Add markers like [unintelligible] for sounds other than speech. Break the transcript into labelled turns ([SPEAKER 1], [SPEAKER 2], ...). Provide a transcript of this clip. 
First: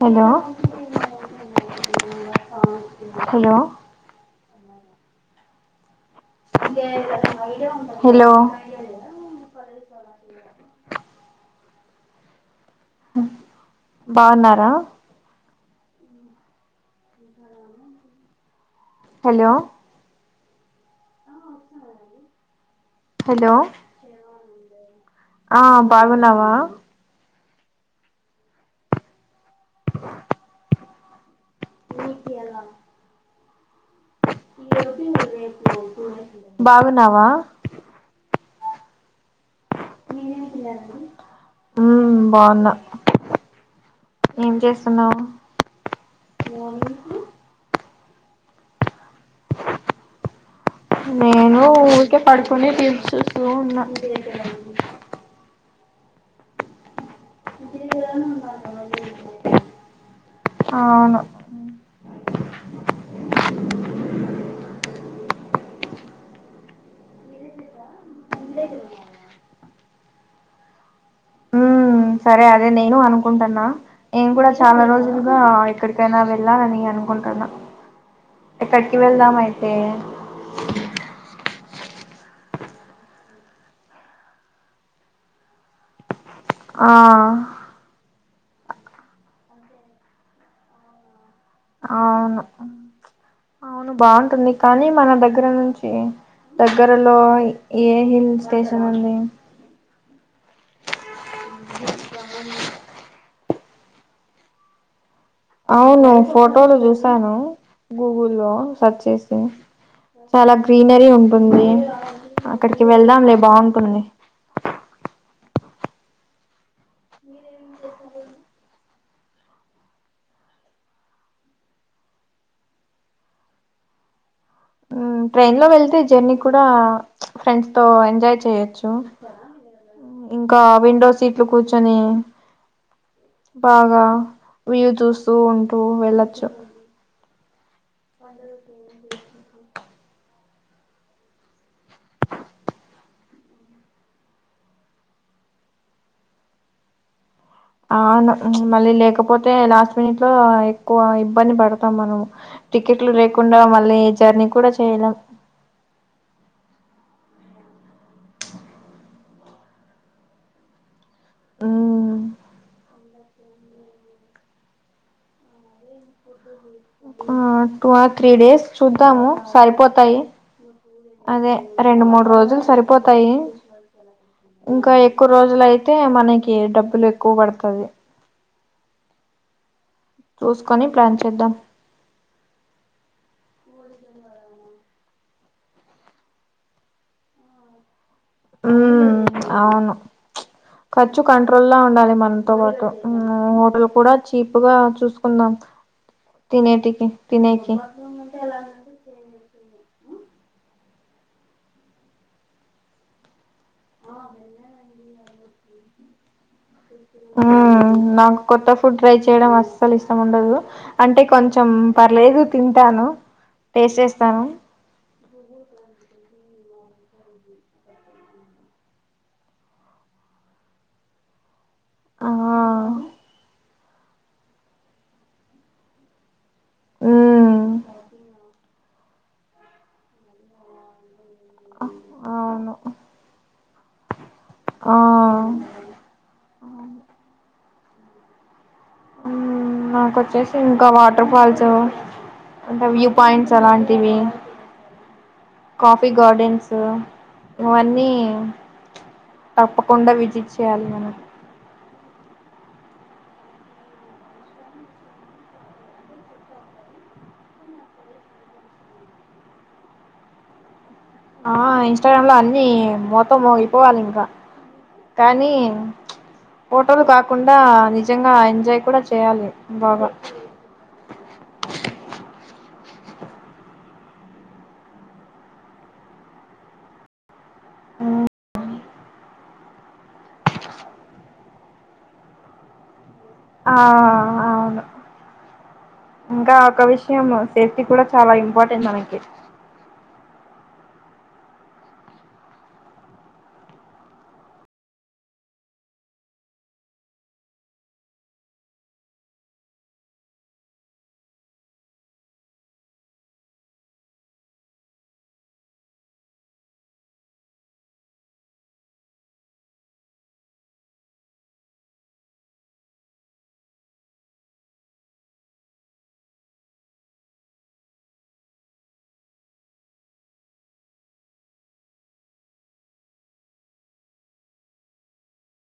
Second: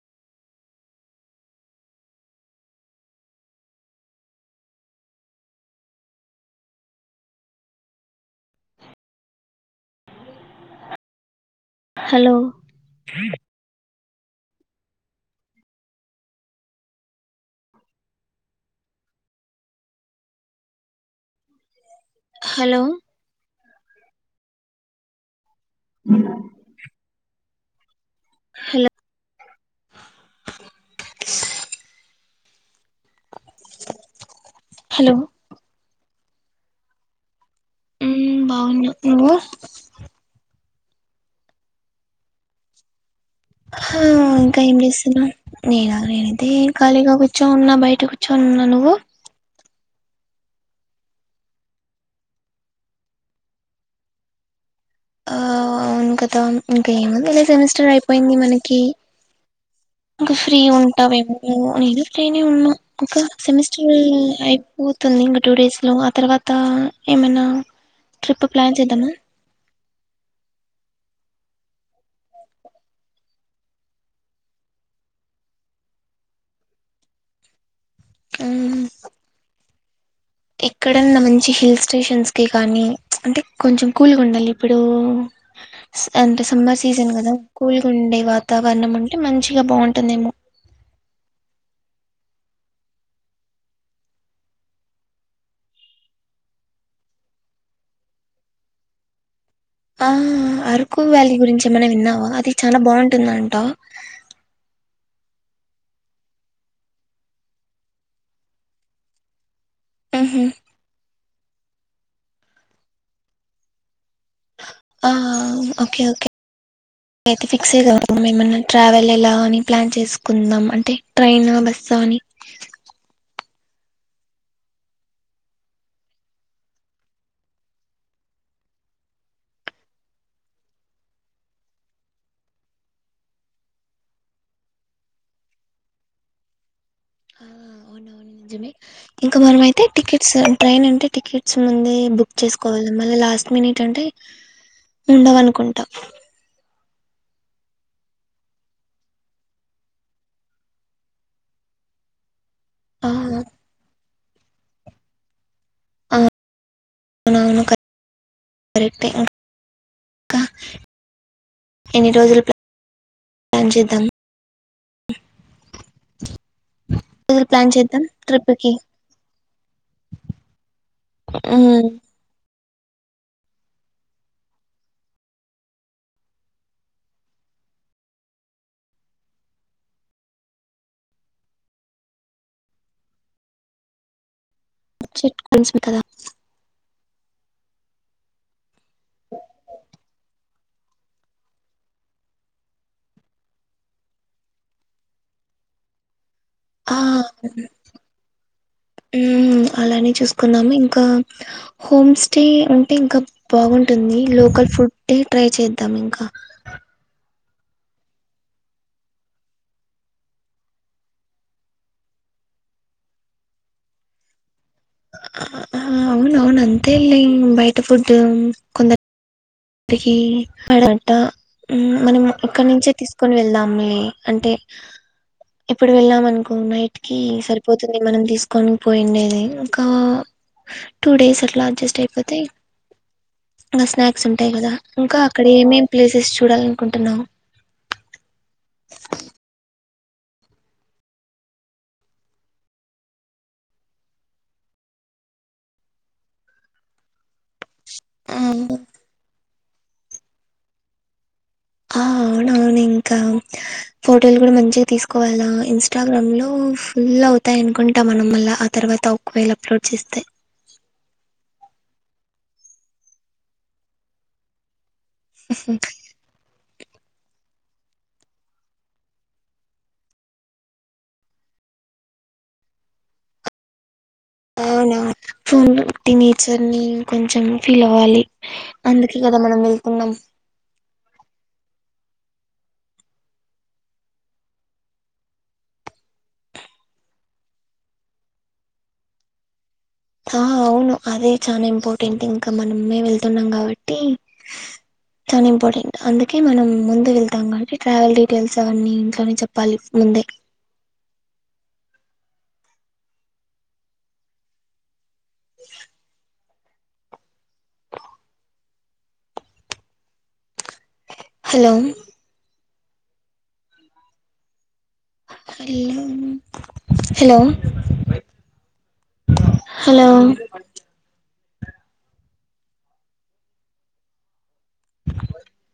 [SPEAKER 1] Hello hello hello [inaudible]
[SPEAKER 2] hello
[SPEAKER 1] బావున్నారా. Hello
[SPEAKER 2] hello
[SPEAKER 1] hello ఆ బాగున్నావా
[SPEAKER 2] హలో
[SPEAKER 1] [unintelligible]
[SPEAKER 2] [unintelligible]
[SPEAKER 1] మీకాల
[SPEAKER 2] హలో
[SPEAKER 1] బాగున్నావా
[SPEAKER 2] బాగున్నాను నువ్వు
[SPEAKER 1] బాగున్నా
[SPEAKER 2] ఇంకా ఏం చేస్తున్నా నే నేనైతే ఖాళీగా కూర్చోన్నా బయట అ కూచ్చ నువు
[SPEAKER 1] [unintelligible] నేను ఊరికే పడుకొని తీర్ చూస్తూ ఉన్నాను
[SPEAKER 2] ఆ ఇంకద ఇంకా ఏముంది లే సెమిస్టర్ అయిపోయింది మనకి
[SPEAKER 1] అ
[SPEAKER 2] ఇంకా ఫ్రీ ఉంటావేమో నేను ఫ్రీనే ఉన్నా ఒక సెమిస్టర్ అయిపోతుంది టూ డేస్ లో ఆ తర్వాత ఏమైనా ట్రిప్ ప్లాన్ చేద్దామా
[SPEAKER 1] హమ్ సరే అదే నేను అనుకుంటాన్నా నేను కూడా చాలా రోజులుగా ఎక్కడికైనా వెళ్ళాలని అ అనుకుంటున్న
[SPEAKER 2] ఎక్కడన్నా మంచి హిల్ స్టేషన్స్ ఓ కానీ అంటే కొంచెం కూల్గా ఉండాలి ఇప్పుడు అండ్ సమ్మర్
[SPEAKER 1] ఆ
[SPEAKER 2] సీసన్ కదా కోల్ గుండై వా వాతావరణం ఉంటే మంచిగా బాగుంటుందేమో
[SPEAKER 1] అవును అవును బాగుంటుంది కానీ మన దగ్గర నుంచి దగ్గరలో ఏ హిల్ స్టేషన్ ఉంది
[SPEAKER 2] ఆ అరకు వ్యాలీ గురించి ఏమైనా విన్నావా అది చాలా బాగుంటుందండి [unintelligible]
[SPEAKER 1] అవును ఫోటోలు చూసాను గూగుల్ లో సర్చ్ చేసి
[SPEAKER 2] ఉహు
[SPEAKER 1] చాలా గ్రీనరీ ఉంటుంది అక్కడికి వెళ్దాంలే బాగుంటుంది
[SPEAKER 2] ఆ ఓకే ఓకే అయితే ఫిక్స్ అయి మేమన్నా ట్రావెల్ ఎలా అని ప్లాన్ చేసుకుందాం అంటే ట్రైన్ బస్ సని
[SPEAKER 1] [unintelligible] ట్రైన్ లో వెళ్తే జర్నీ కూడా ఫ్రెండ్స్ తో ఎంజాయ్ చేయచ్చు ఇంకా విండో సీట్లు కూర్చొని బాగా వ్యూ చూస్తూ ఉంటూ వెళ్ళొచ్చు
[SPEAKER 2] ఆ, అవునవును నిజమే ఇంకా మనము అయితే టికెట్స్ ట్రైన్ అంటే టికెట్స్ ముంద బుక్ చేసుకోవాలి మళ్ళ లాస్ట్ మినిట్ అంటే అంటే ఉండవనుకుంటాం
[SPEAKER 1] అవును మళ్ళీ లేకపోతే లాస్ట్ మినిట్ లో ఎక్కువ ఇబ్బంది పడతాం మనము
[SPEAKER 2] ఆ
[SPEAKER 1] టికెట్లు లేకుండా మళ్ళీ జర్నీ కూడా చేయలేం
[SPEAKER 2] అవును కరెక్టే ఇంకా ఎన్ని
[SPEAKER 1] మ్మ్
[SPEAKER 2] రోజులు ప్లాన్ చేద్దాం
[SPEAKER 1] ఆ
[SPEAKER 2] రోజులు ప్లాన్
[SPEAKER 1] టూ
[SPEAKER 2] చేద్దాం
[SPEAKER 1] ఆర్ త్రీ
[SPEAKER 2] ట్రిప్
[SPEAKER 1] డేస్
[SPEAKER 2] కి
[SPEAKER 1] చూద్దాము సరిపోతాయి అదే రెండు మూడు రోజులు సరిపోతాయి ఇంకా ఎక్కువ రోజులు అయితే మనకి డబ్బులు ఎక్కువ పడుతది చూస్కొని ప్లాన్ చేద్దాం
[SPEAKER 2] చెట్ కొనిసిన కాదా
[SPEAKER 1] అవును ఖర్చు కంట్రోల్లా ఉండాలి మన్ తో బాటు ఊఁ హోటల్ కూడ చీప్ గా చూస్కుందాం
[SPEAKER 2] ఆ ఊ హు అలానే చేసుకుందాం ఇంకా హోమ్ స్టే అంటే ఇంక బాగుంట్ టుంది లోకల్ ఫుడ్ ట్రై చేద్దాం ఇంకా
[SPEAKER 1] ఆ నాక్ కొత్త ఫుడ్ ట్రై చేయడం అస్సల్ ఇష్టం ఉండదూ అంటే కొంచం పర్లేదు తింటా ను టేస్ట్ జేస్తాను.
[SPEAKER 2] అవునవును అంతేలే బయట ఫుడ్ కొందర్ రికి పాడ్వాంట ఊ మనం
[SPEAKER 1] ఆ
[SPEAKER 2] ఇక్కనుచ్చే తీసుకోనివెళదాంలే అంటే ఇప్పుడు వెళ్ళాం అన్కో నైట్ కీ
[SPEAKER 1] మ్మ్
[SPEAKER 2] సరిపోతుంది మనం తీస్కొన్ పోయిండేది ఇంకా టూ డేస్ అట్లా అడ్జెస్ట్
[SPEAKER 1] అవును ఉ
[SPEAKER 2] ఇంగ స్నాక్స్ ఉంటాయ్ గదా ఇంకా అక్కడ ఏమేం ప్లేసెస్ చూడాలనుకుంటున్నావ్
[SPEAKER 1] మ్మ్ నాకొచ్చేసి ఇంకా వాటర్ ఫాల్సూ ఇంకా వ్యూ పాయింట్స్ అలాంటివీ కాఫీ గాడెన్సూ ఇవన్నీ తప్పకుండ విజిట్ చేయాలి మనం
[SPEAKER 2] ఆ అవునవును ఇంకా ఫోటోలు గుడ మంచిగ తీసుకోవాలా ఇంస్టాగ్రామ్ లో ఫుల్ అవుతాయ్ అనుకుంటా మనం మల్లా ఆ తర్ ర్వాత ఒక వేళా అప్లోడ్ చెస్తే
[SPEAKER 1] ఆ ఇంస్టాగ్రామ్ లో అన్నీ మోత మోగిపోవాలింక కానీ ఫోటోలు కాకుండా నిజంగా ఎంజాయ్ కూడ చేయాలి బాగా
[SPEAKER 2] అవునా ఫోన్ లో టినేచర్ నీ కొంచం ఫీల్ అవ్వాలి అందుకే గాదా మనం ఎళ్తున్నం
[SPEAKER 1] ఆ.. ఔను ఇంకా ఒక విషయం సేఫ్టీ కూడా చాలా ఇంపార్టెంట్ మనకి
[SPEAKER 2] ఆ ఔను అదే చాన ఇంపార్టెంట్ ఇంక మనమే ఎళ్తున్నాం కాబట్టీ చాన ఇంపార్టెంట్ అందుకే మనం ముందు వెళ్తాం గాబట్టి ట్రావెల్ డీటేల్స్ అవన్నీ ఇంట్లోనే చెప్పాలి ముందే హలో హలో హాలో హలో